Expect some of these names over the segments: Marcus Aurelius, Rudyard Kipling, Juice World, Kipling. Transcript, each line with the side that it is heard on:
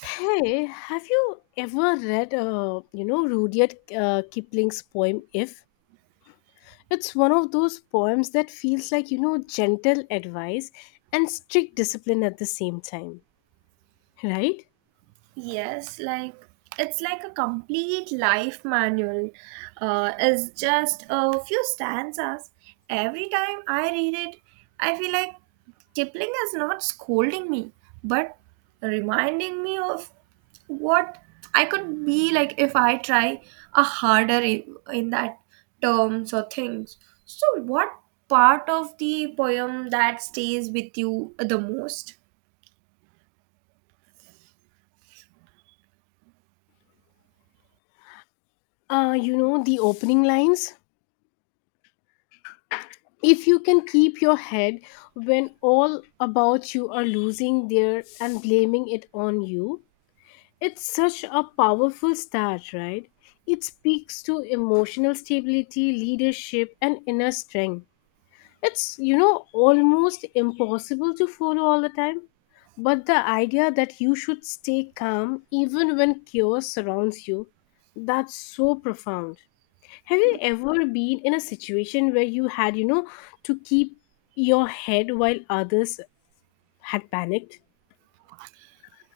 left: Hey, have you ever read, Rudyard Kipling's poem If? It's one of those poems that feels like gentle advice and strict discipline at the same time, right?
right: Yes, like it's like a complete life manual. It's just a few stanzas. Every time I read it, I feel like Kipling is not scolding me, but reminding me of what I could be like if I try a in that terms or things. So, what part of the poem that stays with you the most?
left: The opening lines: "If you can keep your head when all about you are losing their and blaming it on you," it's such a powerful start, right? It speaks to emotional stability, leadership, and inner strength. It's almost impossible to follow all the time. But the idea that you should stay calm even when chaos surrounds you, that's so profound. Have you ever been in a situation where you had to keep your head while others had panicked?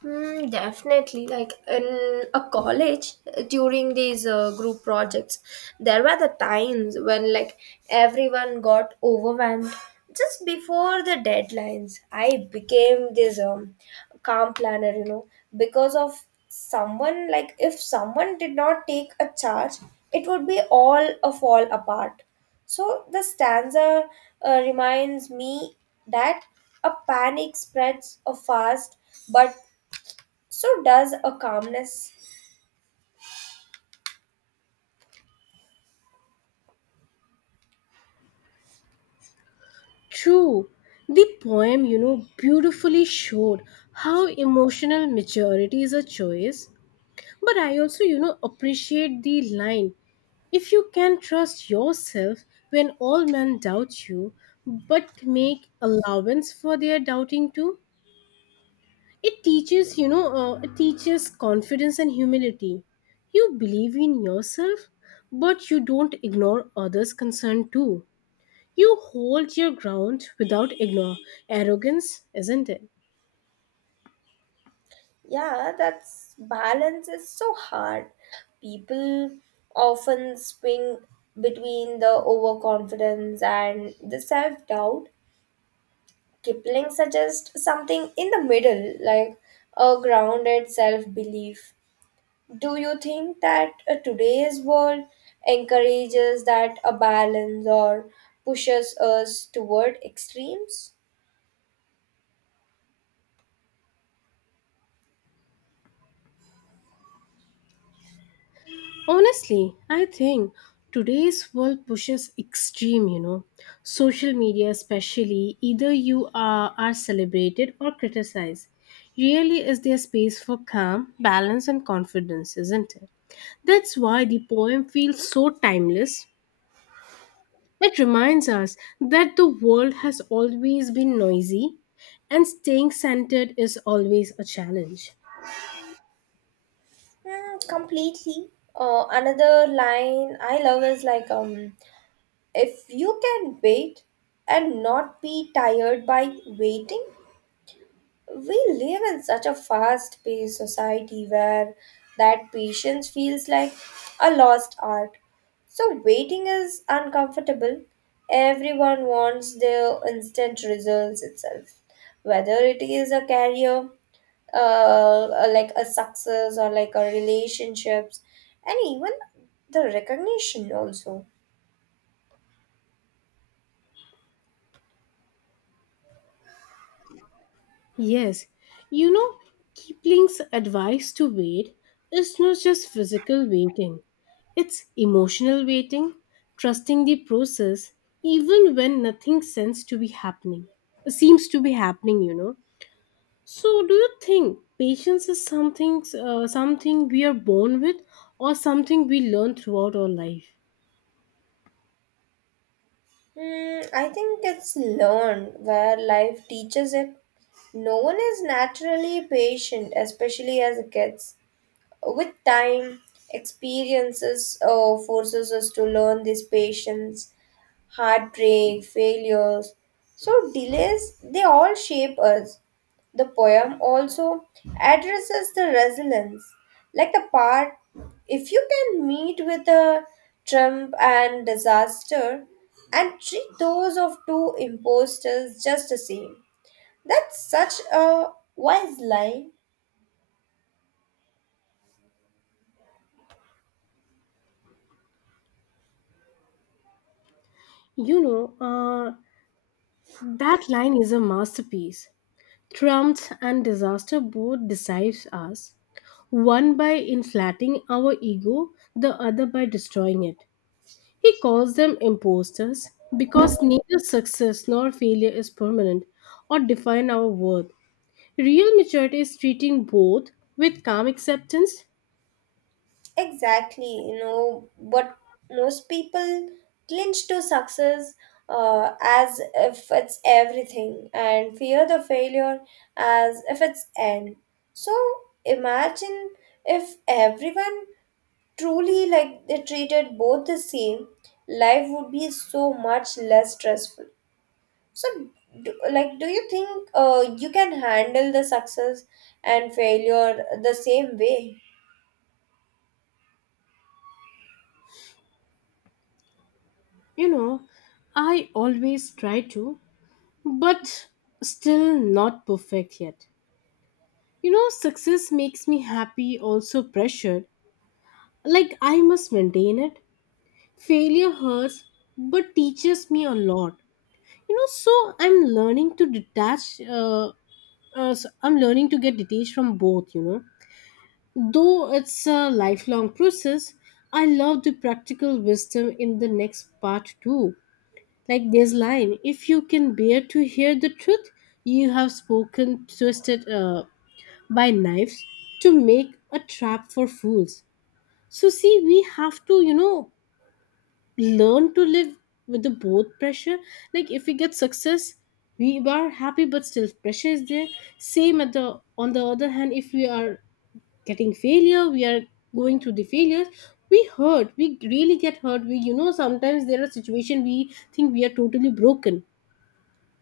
right: Mm, definitely. Like in a college, during these group projects, there were the times when like everyone got overwhelmed just before the deadlines. I became this calm planner, you know, because of someone like if someone did not take a charge, it would be all a fall apart. So the stanza reminds me that a panic spreads a fast but so does a calmness.
left: True. The poem beautifully showed how emotional maturity is a choice. But I also appreciate the line "If you can trust yourself when all men doubt you, but make allowance for their doubting too." It teaches confidence and humility. You believe in yourself, but you don't ignore others' concern too. You hold your ground without ignore arrogance, isn't it?
right: Yeah, that's balance is so hard. People often swing between the overconfidence and the self doubt. Kipling suggests something in the middle, like a grounded self belief. Do you think that today's world encourages that a balance or pushes us toward extremes?
left: Honestly, I think today's world pushes extreme. Social media, especially, either you are celebrated or criticized. Really, is there space for calm, balance, and confidence, isn't it? That's why the poem feels so timeless. It reminds us that the world has always been noisy and staying centered is always a challenge.
right: Hmm, completely. Another line I love is like, if you can wait and not be tired by waiting, we live in such a fast paced society where that patience feels like a lost art. So, waiting is uncomfortable. Everyone wants their instant results itself, whether it is a career, uh, like a success, or like a relationships, and even the recognition also.
left: Yes, you know, Kipling's advice to wait is not just physical waiting, it's emotional waiting, trusting the process even when nothing seems to be happening. Seems to be happening. So, do you think patience is something we are born with or something we learn throughout our life?
right: Hmm, I think it's learned where life teaches it. No one is naturally patient, especially as kids. With time, experiences forces us to learn this patience, heartbreak, failures. So delays, they all shape us. The poem also addresses the resilience, like the part if you can meet with a trump and disaster and treat those of two imposters just the same. That's such a wise line.
left: You know, uh, that line is a masterpiece. Trumps and disaster both deceive us, one by inflating our ego, the other by destroying it. He calls them imposters because neither success nor failure is permanent or define our worth. Real maturity is treating both with calm acceptance.
right: Exactly, you know, but most people clinch to success as if it's everything and fear the failure as if it's end. So imagine if everyone truly like they treated both the same, life would be so much less stressful. So, do, like, do you think you can handle the success and failure the same way?
left: You know, I always try to, but still not perfect yet. Success makes me happy, also pressured. Like I must maintain it. Failure hurts, but teaches me a lot. So I'm learning to detach. I'm learning to get detached from both. Though it's a lifelong process. I love the practical wisdom in the next part too. Like this line: "If you can bear to hear the truth, you have spoken twisted by knives to make a trap for fools." So see, we have to, learn to live with the both pressure. Like if we get success we are happy, but still pressure is there, same at the on the other hand. If we are getting failure we are going through the failures. We really get hurt. We you know sometimes there are situation we think we are totally broken,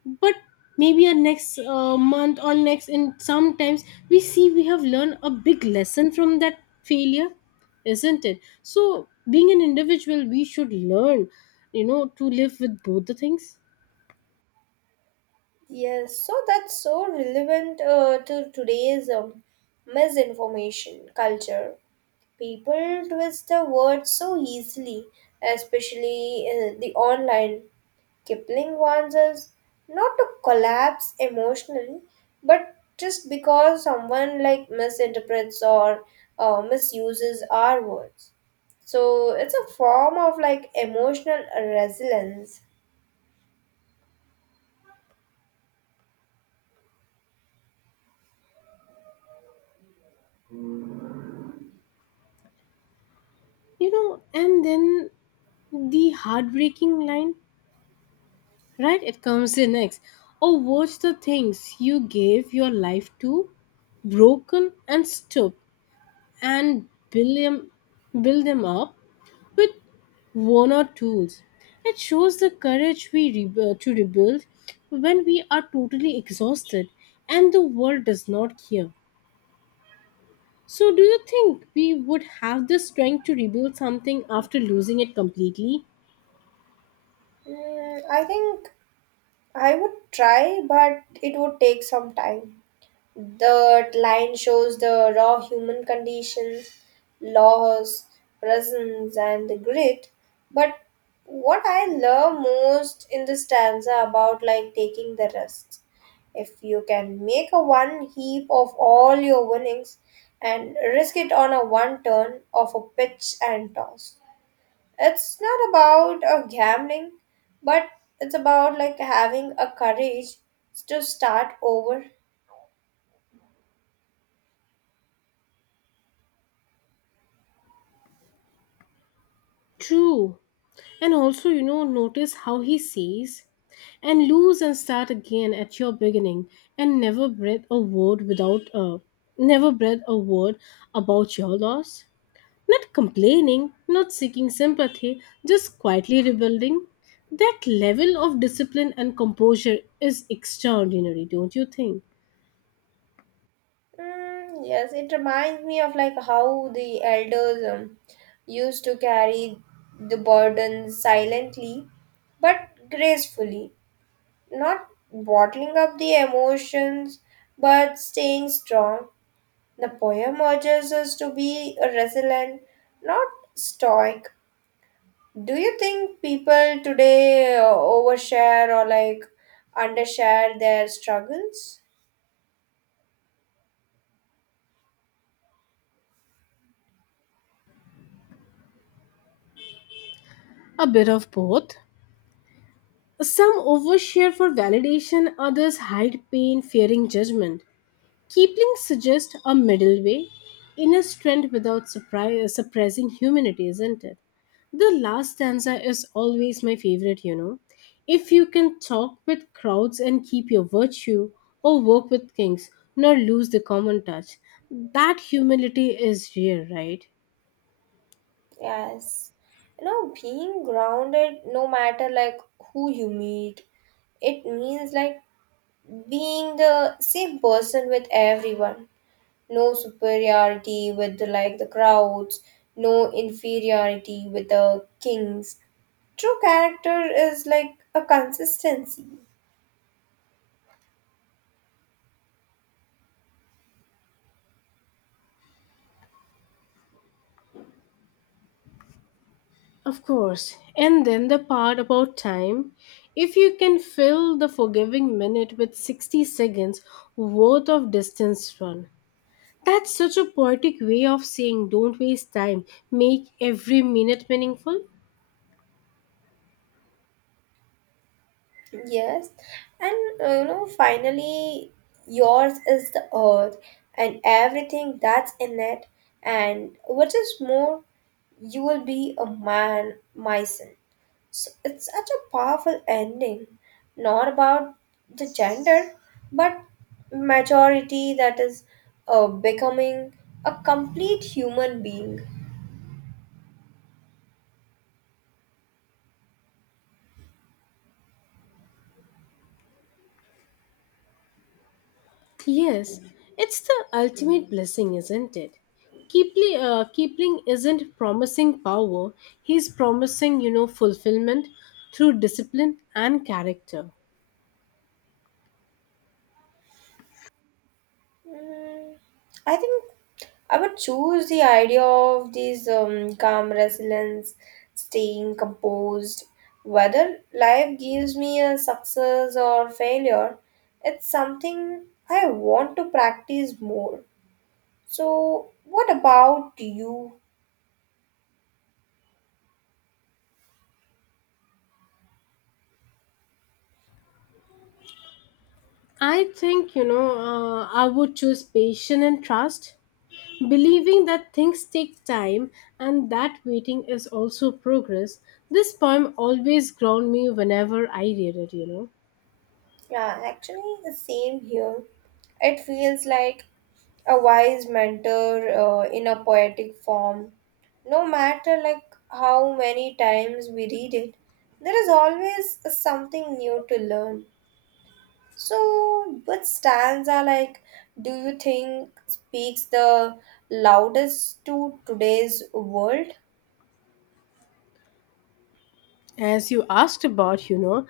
left: but maybe our next month or next, and sometimes we see we have learned a big lesson from that failure, isn't it? So being an individual we should learn, to live with both the things.
right: Yes, so that's so relevant to today's misinformation culture. People twist the words so easily, especially in the online. Kipling warns us not to collapse emotionally, but just because someone like misinterprets or misuses our words. So it's a form of like emotional resilience.
left: And then the heartbreaking line, right? It comes in next. Oh, watch the things you gave your life to broken and stoop, and build them up with worn-out tools. It shows the courage to rebuild when we are totally exhausted and the world does not care. So, do you think we would have the strength to rebuild something after losing it completely?
right: Mm, I think I would try, but it would take some time. The line shows the raw human condition, loss, presence, and the grit. But what I love most in the stanza about like taking the risks. If you can make a one heap of all your winnings and risk it on a one turn of a pitch and toss, it's not about gambling but it's about like having a courage to start over.
left: True. And also notice how he says, "and lose and start again at your beginning, and never breathe a word without a, never breathe a word about your loss." Not complaining, not seeking sympathy, just quietly rebuilding. That level of discipline and composure is extraordinary, don't you think?
right: Mm, yes, it reminds me of like how the elders used to carry the burden silently but gracefully, not bottling up the emotions but staying strong. The poem urges us to be resilient, not stoic. Do you think people today overshare or like undershare their struggles?
left: A bit of both. Some overshare for validation, others hide pain, fearing judgment. Kipling suggests a middle way, inner strength without suppressing humanity, isn't it? The last stanza is always my favorite. If you can talk with crowds and keep your virtue, or work with kings, nor lose the common touch, that humility is rare, right?
right: Yes. You know, being grounded no matter like who you meet, it means like being the same person with everyone. No superiority with the, like the crowds, no inferiority with the kings. True character is like a consistency.
left: Of course. And then the part about time. "If you can fill the forgiving minute with 60 seconds worth of distance run." That's such a poetic way of saying, don't waste time, make every minute meaningful.
right: Yes, and you know, finally, yours is the earth and everything that's in it, and what is more, you will be a man, my son. So it's such a powerful ending, not about the gender, but majority that is becoming a complete human being.
left: Yes, it's the ultimate blessing, isn't it? Kipling isn't promising power, he's promising fulfillment through discipline and character.
right: Mm, I think I would choose the idea of these calm resilience, staying composed. Whether life gives me a success or failure, it's something I want to practice more. So, what about you?
left: I think, I would choose patience and trust, believing that things take time and that waiting is also progress. This poem always ground me whenever I read it.
right: Yeah, actually, the same here. It feels like a wise mentor in a poetic form, no matter like how many times we read it, there is always something new to learn. So which stanza like do you think speaks the loudest to today's world?
left: As you asked about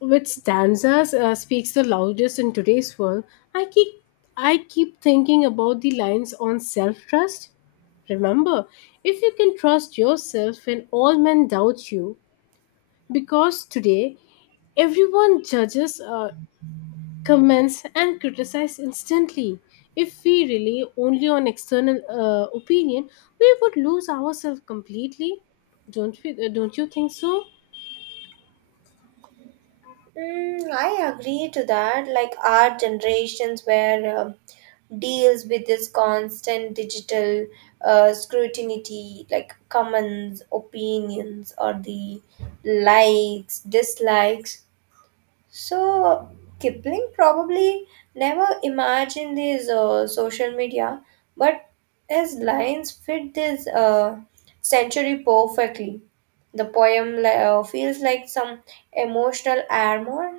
left: which stanzas speaks the loudest in today's world, I keep I keep thinking about the lines on self-trust. Remember, "if you can trust yourself when all men doubt you," because today everyone judges comments and criticize instantly. If we rely only on external opinion, we would lose ourselves completely. Don't you think so?
right: Mm, I agree to that. Like our generations where deals with this constant digital scrutiny, like comments, opinions, or the likes, dislikes. So Kipling probably never imagined his social media, but his lines fit this century perfectly. The poem feels like some emotional armor.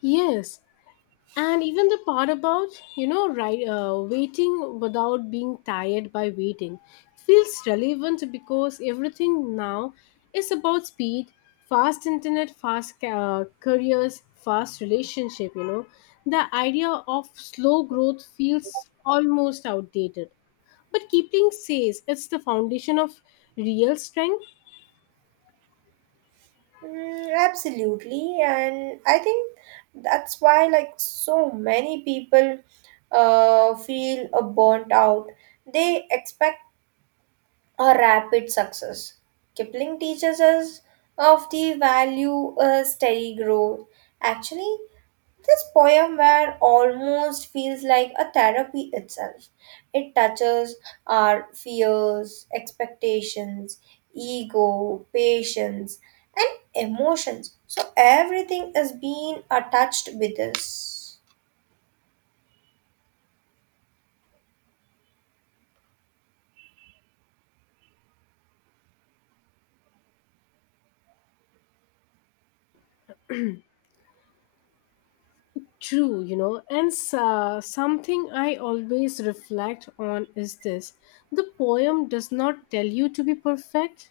left: Yes. And even the part about right, waiting without being tired by waiting feels relevant because everything now is about speed, fast internet, fast careers, fast relationship. The idea of slow growth feels almost outdated. But Kipling says it's the foundation of real strength.
right: Mm, absolutely, and I think that's why like so many people feel burnt out. They expect a rapid success. Kipling teaches us of the value of steady growth. Actually, this poem where almost feels like a therapy itself. It touches our fears, expectations, ego, patience, and emotions. So everything is being touched with us.
left: True. And something I always reflect on is this: the poem does not tell you to be perfect,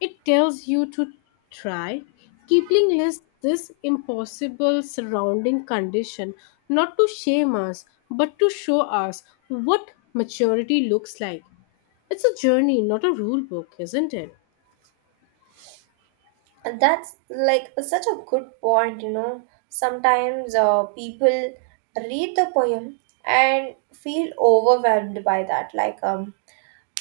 left: it tells you to try. Kipling lists this impossible surrounding condition not to shame us, but to show us what maturity looks like. It's a journey, not a rule book, isn't it?
right: And that's like such a good point, you know. Sometimes people read the poem and feel overwhelmed by that. Like,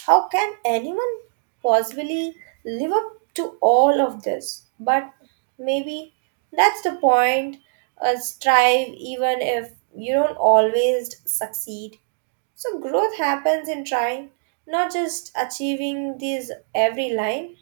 right: how can anyone possibly live up to all of this? But maybe that's the point. Strive even if you don't always succeed. So, growth happens in trying, not just achieving these every line.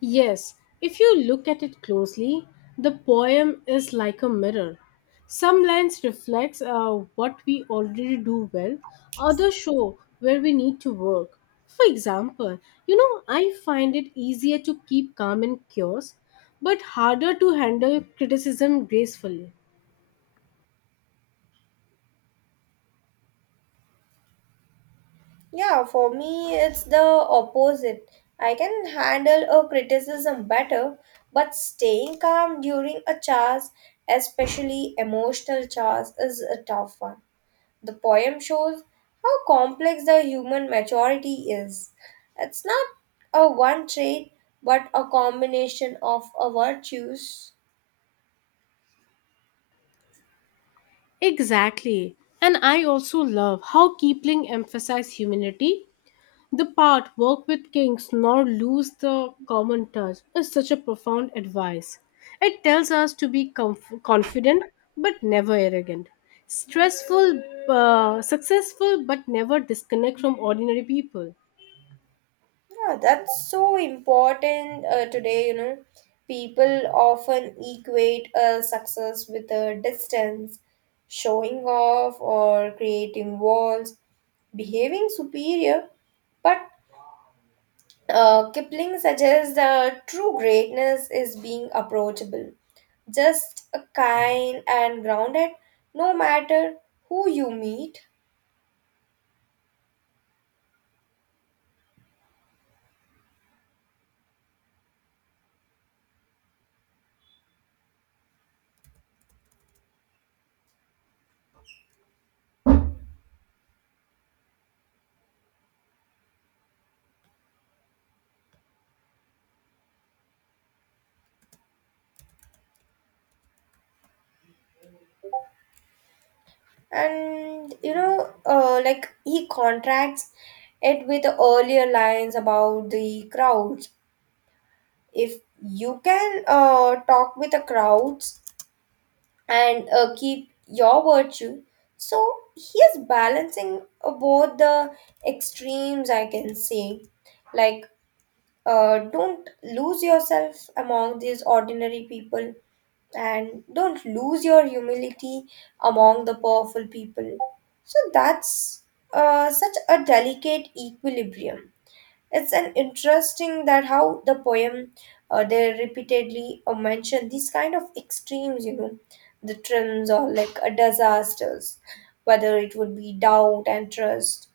left: Yes, if you look at it closely, the poem is like a mirror. Some lines reflects what we already do well, others show where we need to work. For example, I find it easier to keep calm in chaos, but harder to handle criticism gracefully.
right: Yeah, for me, it's the opposite. I can handle a criticism better, but staying calm during a charge, especially emotional charge, is a tough one. The poem shows how complex the human maturity is. It's not a one trait, but a combination of a virtues.
left: Exactly. And I also love how Kipling emphasized humility. The part "work with kings nor lose the common touch" is such a profound advice. It tells us to be confident but never arrogant, stressful, successful but never disconnect from ordinary people.
right: Yeah, that's so important today, you know. People often equate success with a distance, showing off or creating walls, behaving superior. But Kipling suggests that true greatness is being approachable, just a kind and grounded, no matter who you meet. And you know like he contracts it with the earlier lines about the crowds. If you can talk with the crowds and keep your virtue, so he is balancing both the extremes, I can say, like don't lose yourself among these ordinary people and don't lose your humility among the powerful people. So that's such a delicate equilibrium. It's an interesting that how the poem they repeatedly mention these kind of extremes, you know, the trims or like disasters, whether it would be doubt and trust,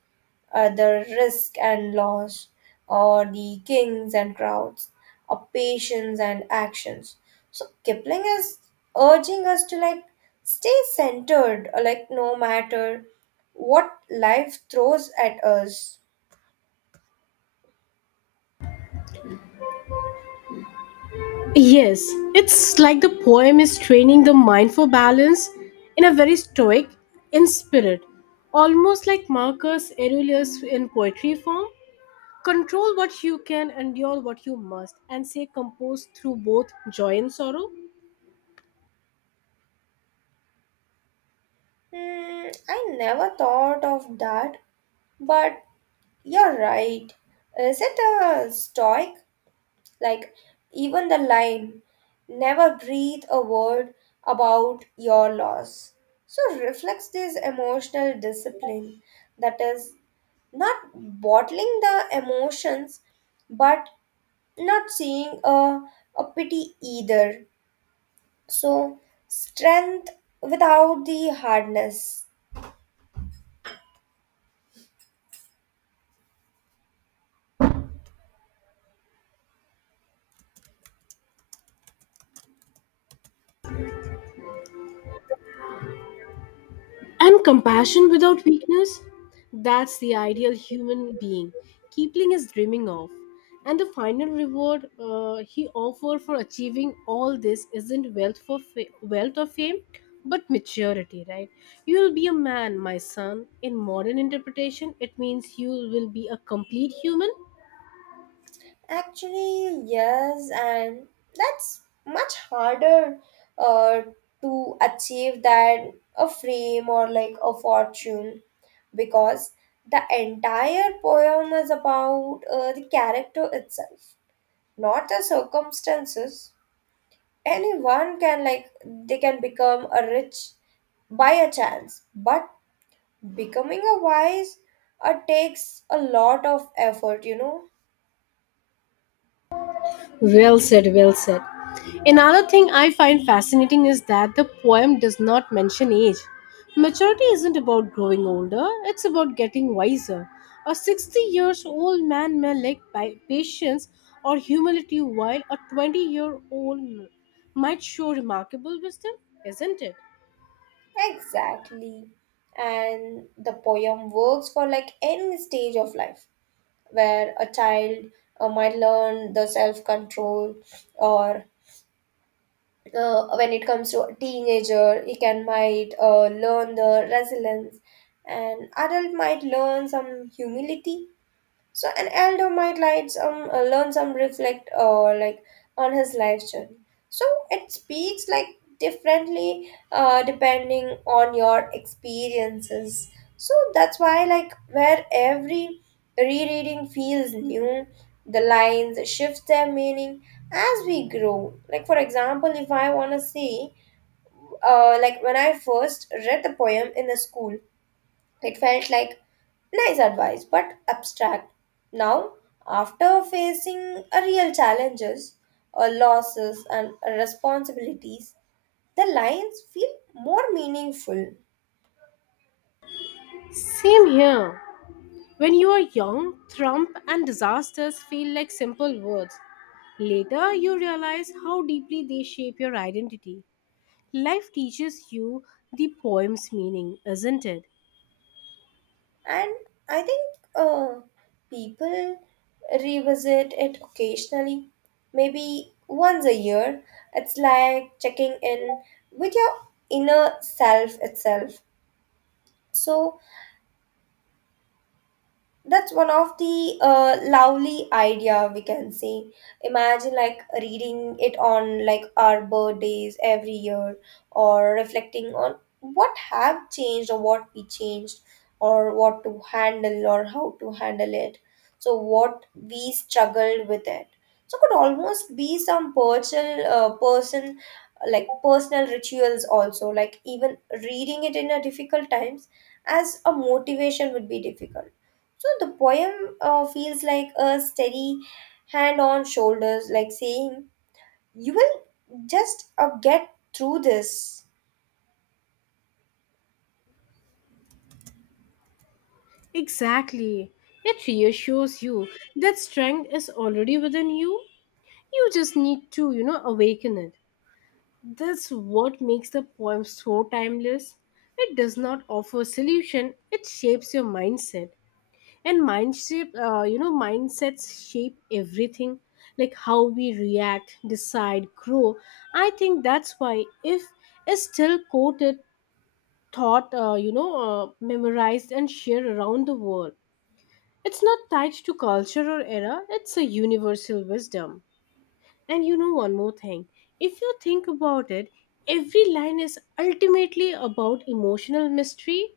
right: the risk and loss, or the kings and crowds, or patience and actions. So Kipling is urging us to like stay centered, like no matter what life throws at us.
left: Yes, it's like the poem is training the mind for balance in a very stoic in spirit, almost like Marcus Aurelius in poetry form. Control what you can, endure what you must, and stay composed through both joy and sorrow.
right: Hmm, I never thought of that, but you're right. Is it a stoic? Like, even the line, never breathe a word about your loss. So, reflects this emotional discipline that is not bottling the emotions but not seeing a pity either. So, strength without the hardness.
left: And compassion without weakness? That's the ideal human being Keepling is dreaming of. And the final reward he offers for achieving all this isn't wealth or fame, but maturity, right? "You will be a man, my son." In modern interpretation, it means you will be a complete human.
right: Actually, yes, and that's much harder uh, to achieve than a fame or like a fortune, because the entire poem is about the character itself, not the circumstances. Anyone can like they can become a rich by a chance, but becoming a wise takes a lot of effort, you know.
left: Well said, well said. Another thing I find fascinating is that the poem does not mention age. Maturity isn't about growing older, it's about getting wiser. A 60 years old man may lack by patience or humility, while a 20-year-old might show remarkable wisdom, isn't it?
right: Exactly. And the poem works for like any stage of life where a child might learn the self control, or when it comes to a teenager, he can might learn the resilience, and adult might learn some humility, so an elder might light some, learn some reflect or like on his life journey. So it speaks like differently depending on your experiences. So that's why like where every rereading feels new, the lines shift their meaning as we grow. Like for example, if I wanna say, like when I first read the poem in the school, it felt like nice advice but abstract. Now, after facing a real challenges, losses, and responsibilities, the lines feel more meaningful.
left: Same here. When you are young, trump and disasters feel like simple words. Later, you realize how deeply they shape your identity. Life teaches you the poem's meaning, isn't it?
right: And I think people revisit it occasionally, maybe once a year. It's like checking in with your inner self itself. So, that's one of the lovely idea we can say, imagine like reading it on like our birthdays every year, or reflecting on what have changed or what we changed or what to handle or how to handle it, so what we struggled with it, so could almost be some personal person like personal rituals also, like even reading it in a difficult times as a motivation would be difficult. So the poem feels like a steady hand on shoulders, like saying, you will just get through this.
left: Exactly. It reassures you that strength is already within you. You just need to awaken it. That's what makes the poem so timeless. It does not offer a solution, it shapes your mindset. And mindsets shape everything, like how we react, decide, grow. I think that's why "If" is still quoted, memorized and shared around the world. It's not tied to culture or era, it's a universal wisdom. And one more thing, if you think about it, every line is ultimately about emotional mystery,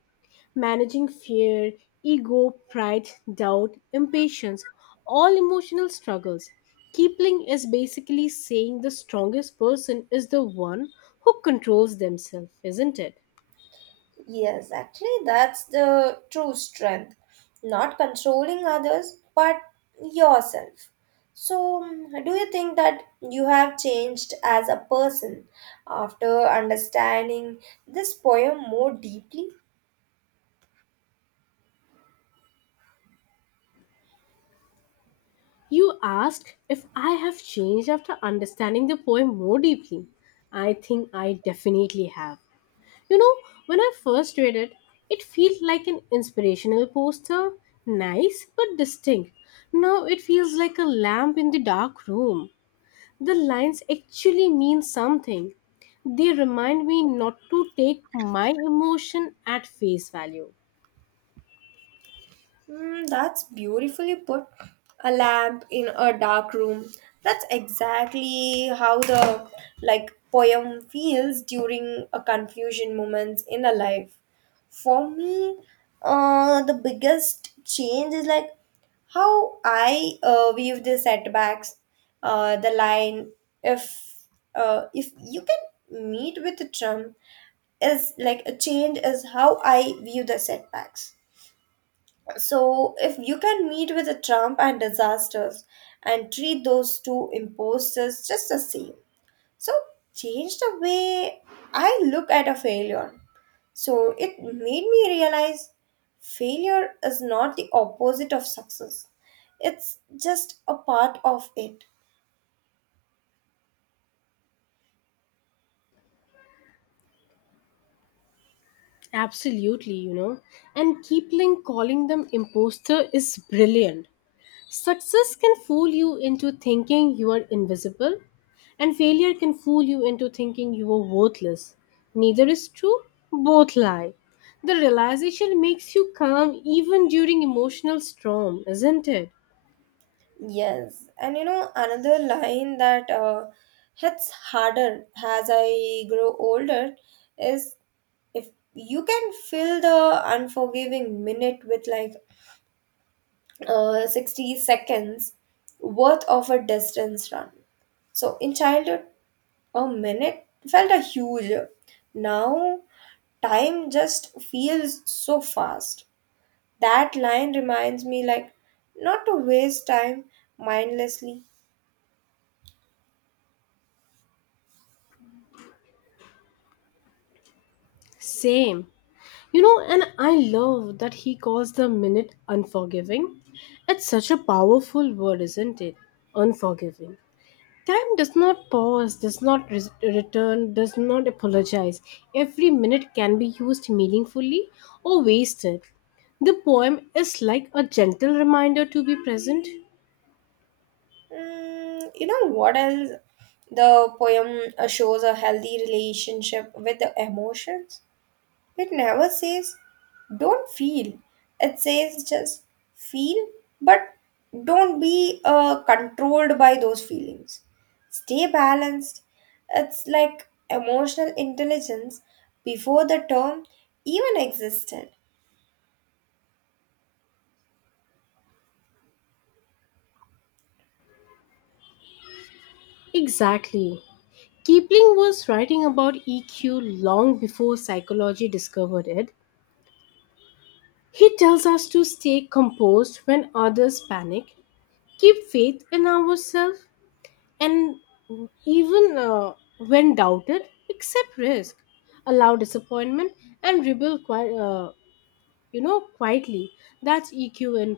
left: managing fear, ego, pride, doubt, impatience, all emotional struggles. Keepling is basically saying the strongest person is the one who controls themselves, isn't it?
right: Yes, actually, that's the true strength. Not controlling others, but yourself. So, mm, do you think that you have changed as a person after understanding this poem more deeply?
left: You asked if I have changed after understanding the poem more deeply. I think I definitely have. You know, when I first read it, it felt like an inspirational poster, nice but distinct. Now it feels like a lamp in the dark room. The lines actually mean something. They remind me not to take my emotion at face value.
right: Mm, that's beautifully put. A lamp in a dark room. That's exactly how the like poem feels during a confusion moments in a life. For me, the biggest change is like how I view the setbacks. The line if if you can meet with a Trump is like a change is how I view the setbacks. So, if you can meet with a Trump and disasters and treat those two imposters just the same, so change the way I look at a failure. So, it made me realize failure is not the opposite of success, it's just a part of it.
left: Absolutely. And Kipling calling them imposter is brilliant. Success can fool you into thinking you are invisible, and failure can fool you into thinking you are worthless. Neither is true, both lie. The realization makes you calm even during emotional storm, isn't it?
right: Yes, and you know, another line that hits harder as I grow older is if you can fill the unforgiving minute with 60 seconds worth of a distance run. So in childhood, a minute felt a huge. Now, time just feels so fast. That line reminds me, like, not to waste time mindlessly.
left: Same. And I love that he calls the minute unforgiving. It's such a powerful word, isn't it? Unforgiving. Time does not pause, does not return, does not apologize. Every minute can be used meaningfully or wasted. The poem is like a gentle reminder to be present.
right: Mm, you know what else? The poem shows a healthy relationship with the emotions. It never says, don't feel. It says just feel, but don't be controlled by those feelings. Stay balanced. It's like emotional intelligence before the term even existed.
left: Exactly. Kipling was writing about EQ long before psychology discovered it. He tells us to stay composed when others panic, keep faith in ourselves, and even when doubted, accept risk, allow disappointment, and rebel quietly. That's EQ in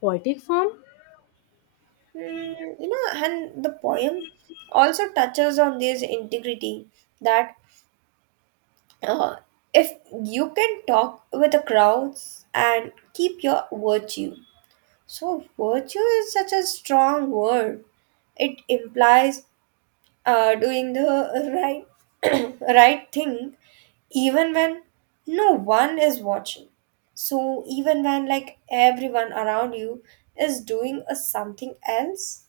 left: poetic form.
right: Mm, you know, and the poem also touches on this integrity that Uh, if you can talk with the crowds and keep your virtue. So, virtue is such a strong word. It implies doing the right, right thing even when no one is watching. So, even when like everyone around you is doing a something else.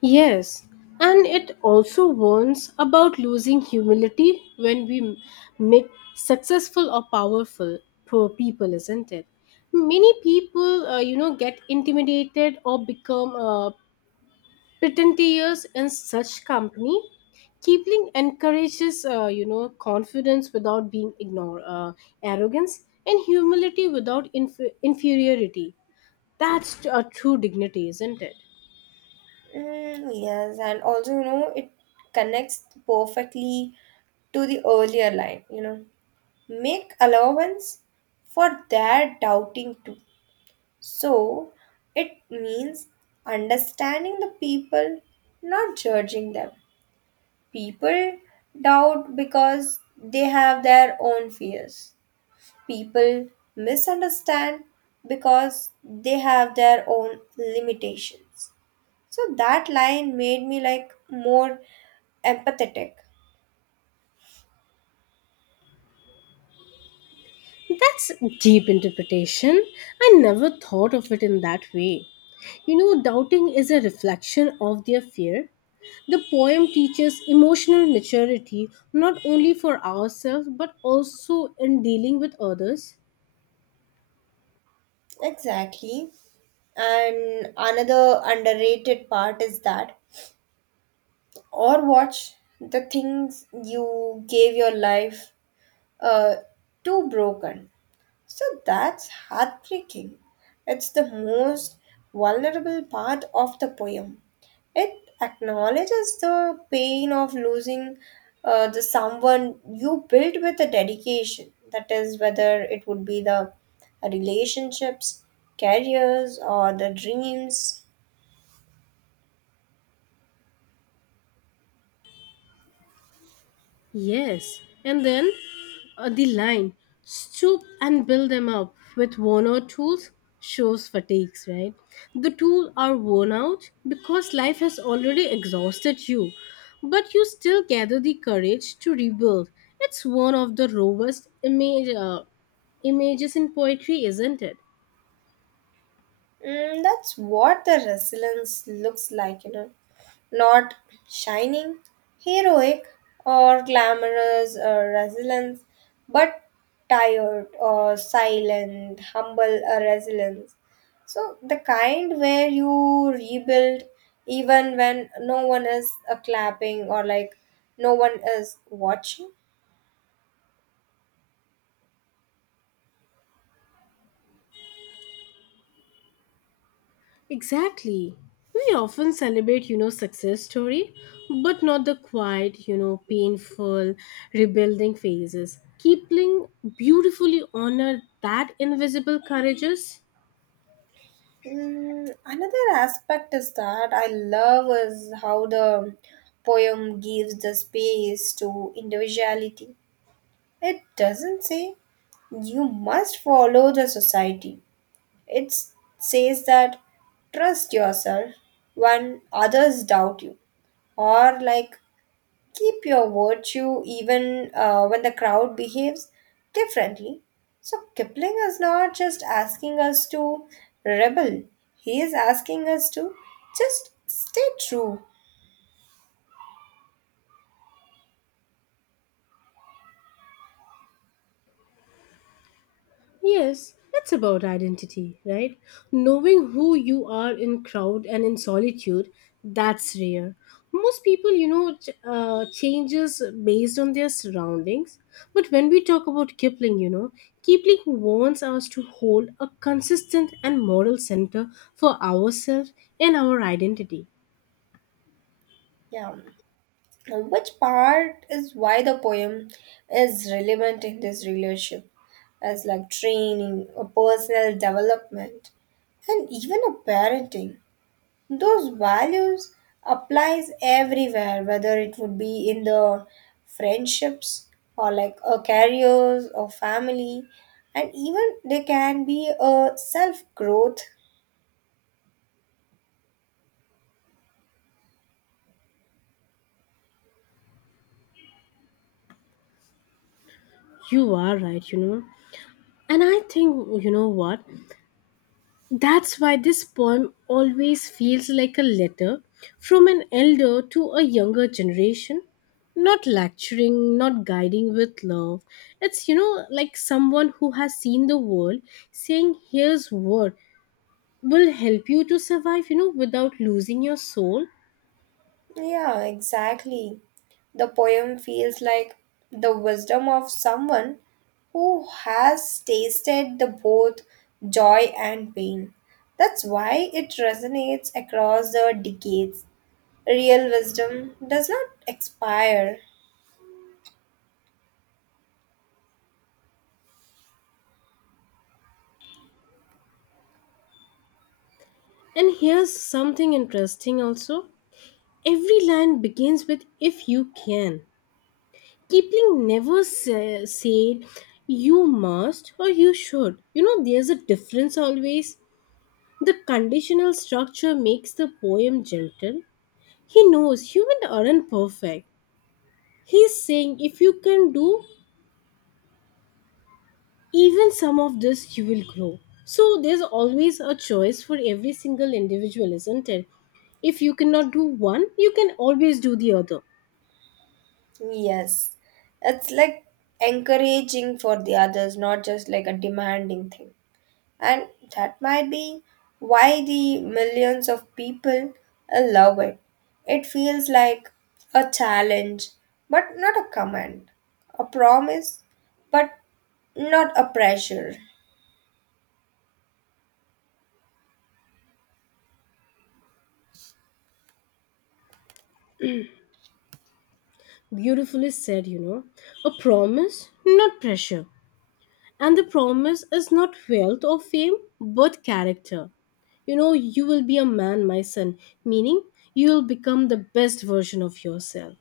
left: Yes, and it also warns about losing humility when we make successful or powerful poor people, isn't it? Many people get intimidated or become pretentious in such company. Kipling encourages confidence without being ignore, arrogance, and humility without inferiority. That's a true dignity, isn't it?
right: Mm, yes, and also, you know, it connects perfectly to the earlier line, you know, make allowance for their doubting too. So it means understanding the people, not judging them. People doubt because they have their own fears. People misunderstand because they have their own limitations. So that line made me like more empathetic.
left: That's deep interpretation. I never thought of it in that way. Doubting is a reflection of their fear. The poem teaches emotional maturity not only for ourselves but also in dealing with others.
right: Exactly. And another underrated part is that or watch the things you gave your life uh, to broken. So that's heartbreaking. It's the most vulnerable part of the poem. It acknowledges the pain of losing the someone you built with a dedication. That is, whether it would be the relationships, careers, or the dreams.
left: Yes, and then the line "stoop and build them up with worn out tools" shows fatigues, right? The tools are worn out because life has already exhausted you, but you still gather the courage to rebuild. It's one of the robust images in poetry, isn't it?
right: Mm, that's what the resilience looks like, you know. Not shining, heroic, or glamorous or resilience, but tired or silent, humble or resilience. So, the kind where you rebuild even when no one is clapping or like no one is watching.
left: Exactly. We often celebrate success story, but not the quiet, painful rebuilding phases. Keepling beautifully honored that invisible courages.
right: Mm, another aspect is that I love is how the poem gives the space to individuality. It doesn't say you must follow the society. It says that trust yourself when others doubt you or like keep your virtue even when the crowd behaves differently. So Kipling is not just asking us to rebel, he is asking us to just stay true.
left: Yes, it's about identity, right? Knowing who you are in crowd and in solitude, that's rare. Most people, changes based on their surroundings. But when we talk about Kipling. Kipling wants us to hold a consistent and moral center for ourselves and our identity.
right: Yeah. Which part is why the poem is relevant in this relationship? As like training, a personal development, and even a parenting. Those values applies everywhere whether it would be in the friendships or like a careers or family and even they can be a self growth.
left: You are right. And I think, you know what? That's why this poem always feels like a letter from an elder to a younger generation. Not lecturing, not guiding with love. It's like someone who has seen the world saying, here's what will help you to survive, without losing your soul.
right: Yeah, exactly, the poem feels like the wisdom of someone who has tasted the both joy and pain, that's why it resonates across the decades. Real wisdom does not expire.
left: And here's something interesting also. Every line begins with, if you can. Kipling never said you must or you should. There's a difference always. The conditional structure makes the poem gentle. He knows humans aren't perfect. He's saying if you can do even some of this, you will grow. So there's always a choice for every single individual, isn't it? If you cannot do one, you can always do the other.
right: Yes, it's like encouraging for the others, not just like a demanding thing. And that might be why the millions of people love it. It feels like a challenge, but not a command, a promise, but not a pressure.
left: Beautifully said. A promise, not pressure. And the promise is not wealth or fame, but character. You will be a man, my son, meaning you will become the best version of yourself.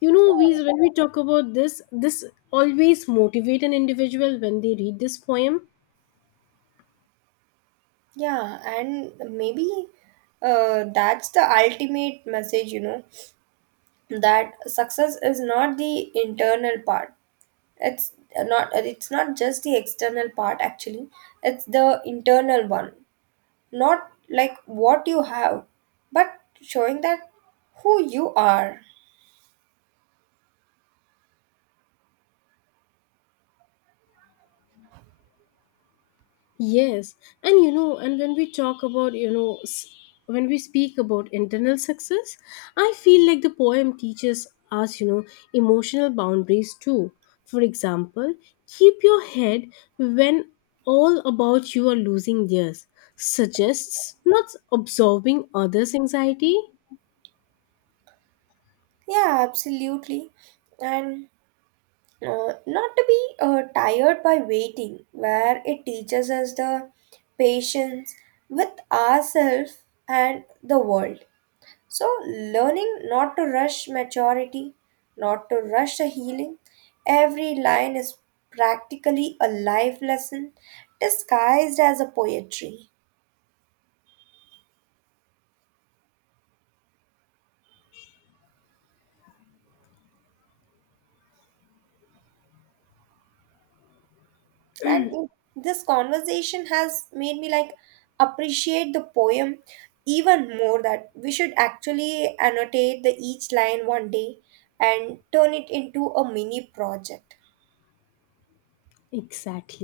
left: You know, we when we talk about this, this always motivate an individual when they read this poem.
right: Yeah, and maybe that's the ultimate message, you know. That success is not the internal part, it's not just the external part actually, it's the internal one, not like what you have, but showing that who you are.
left: Yes, and when we talk about, you know, s- when we speak about internal success, I feel like the poem teaches us emotional boundaries too. For example, "keep your head when all about you are losing theirs" suggests not absorbing others' anxiety.
right: Yeah, absolutely, and not to be tired by waiting where it teaches us the patience with ourselves and the world. So, learning not to rush maturity, not to rush a healing, every line is practically a life lesson disguised as a poetry. And it- this conversation has made me like appreciate the poem even more that we should actually annotate the each line one day and turn it into a mini project.
left: Exactly.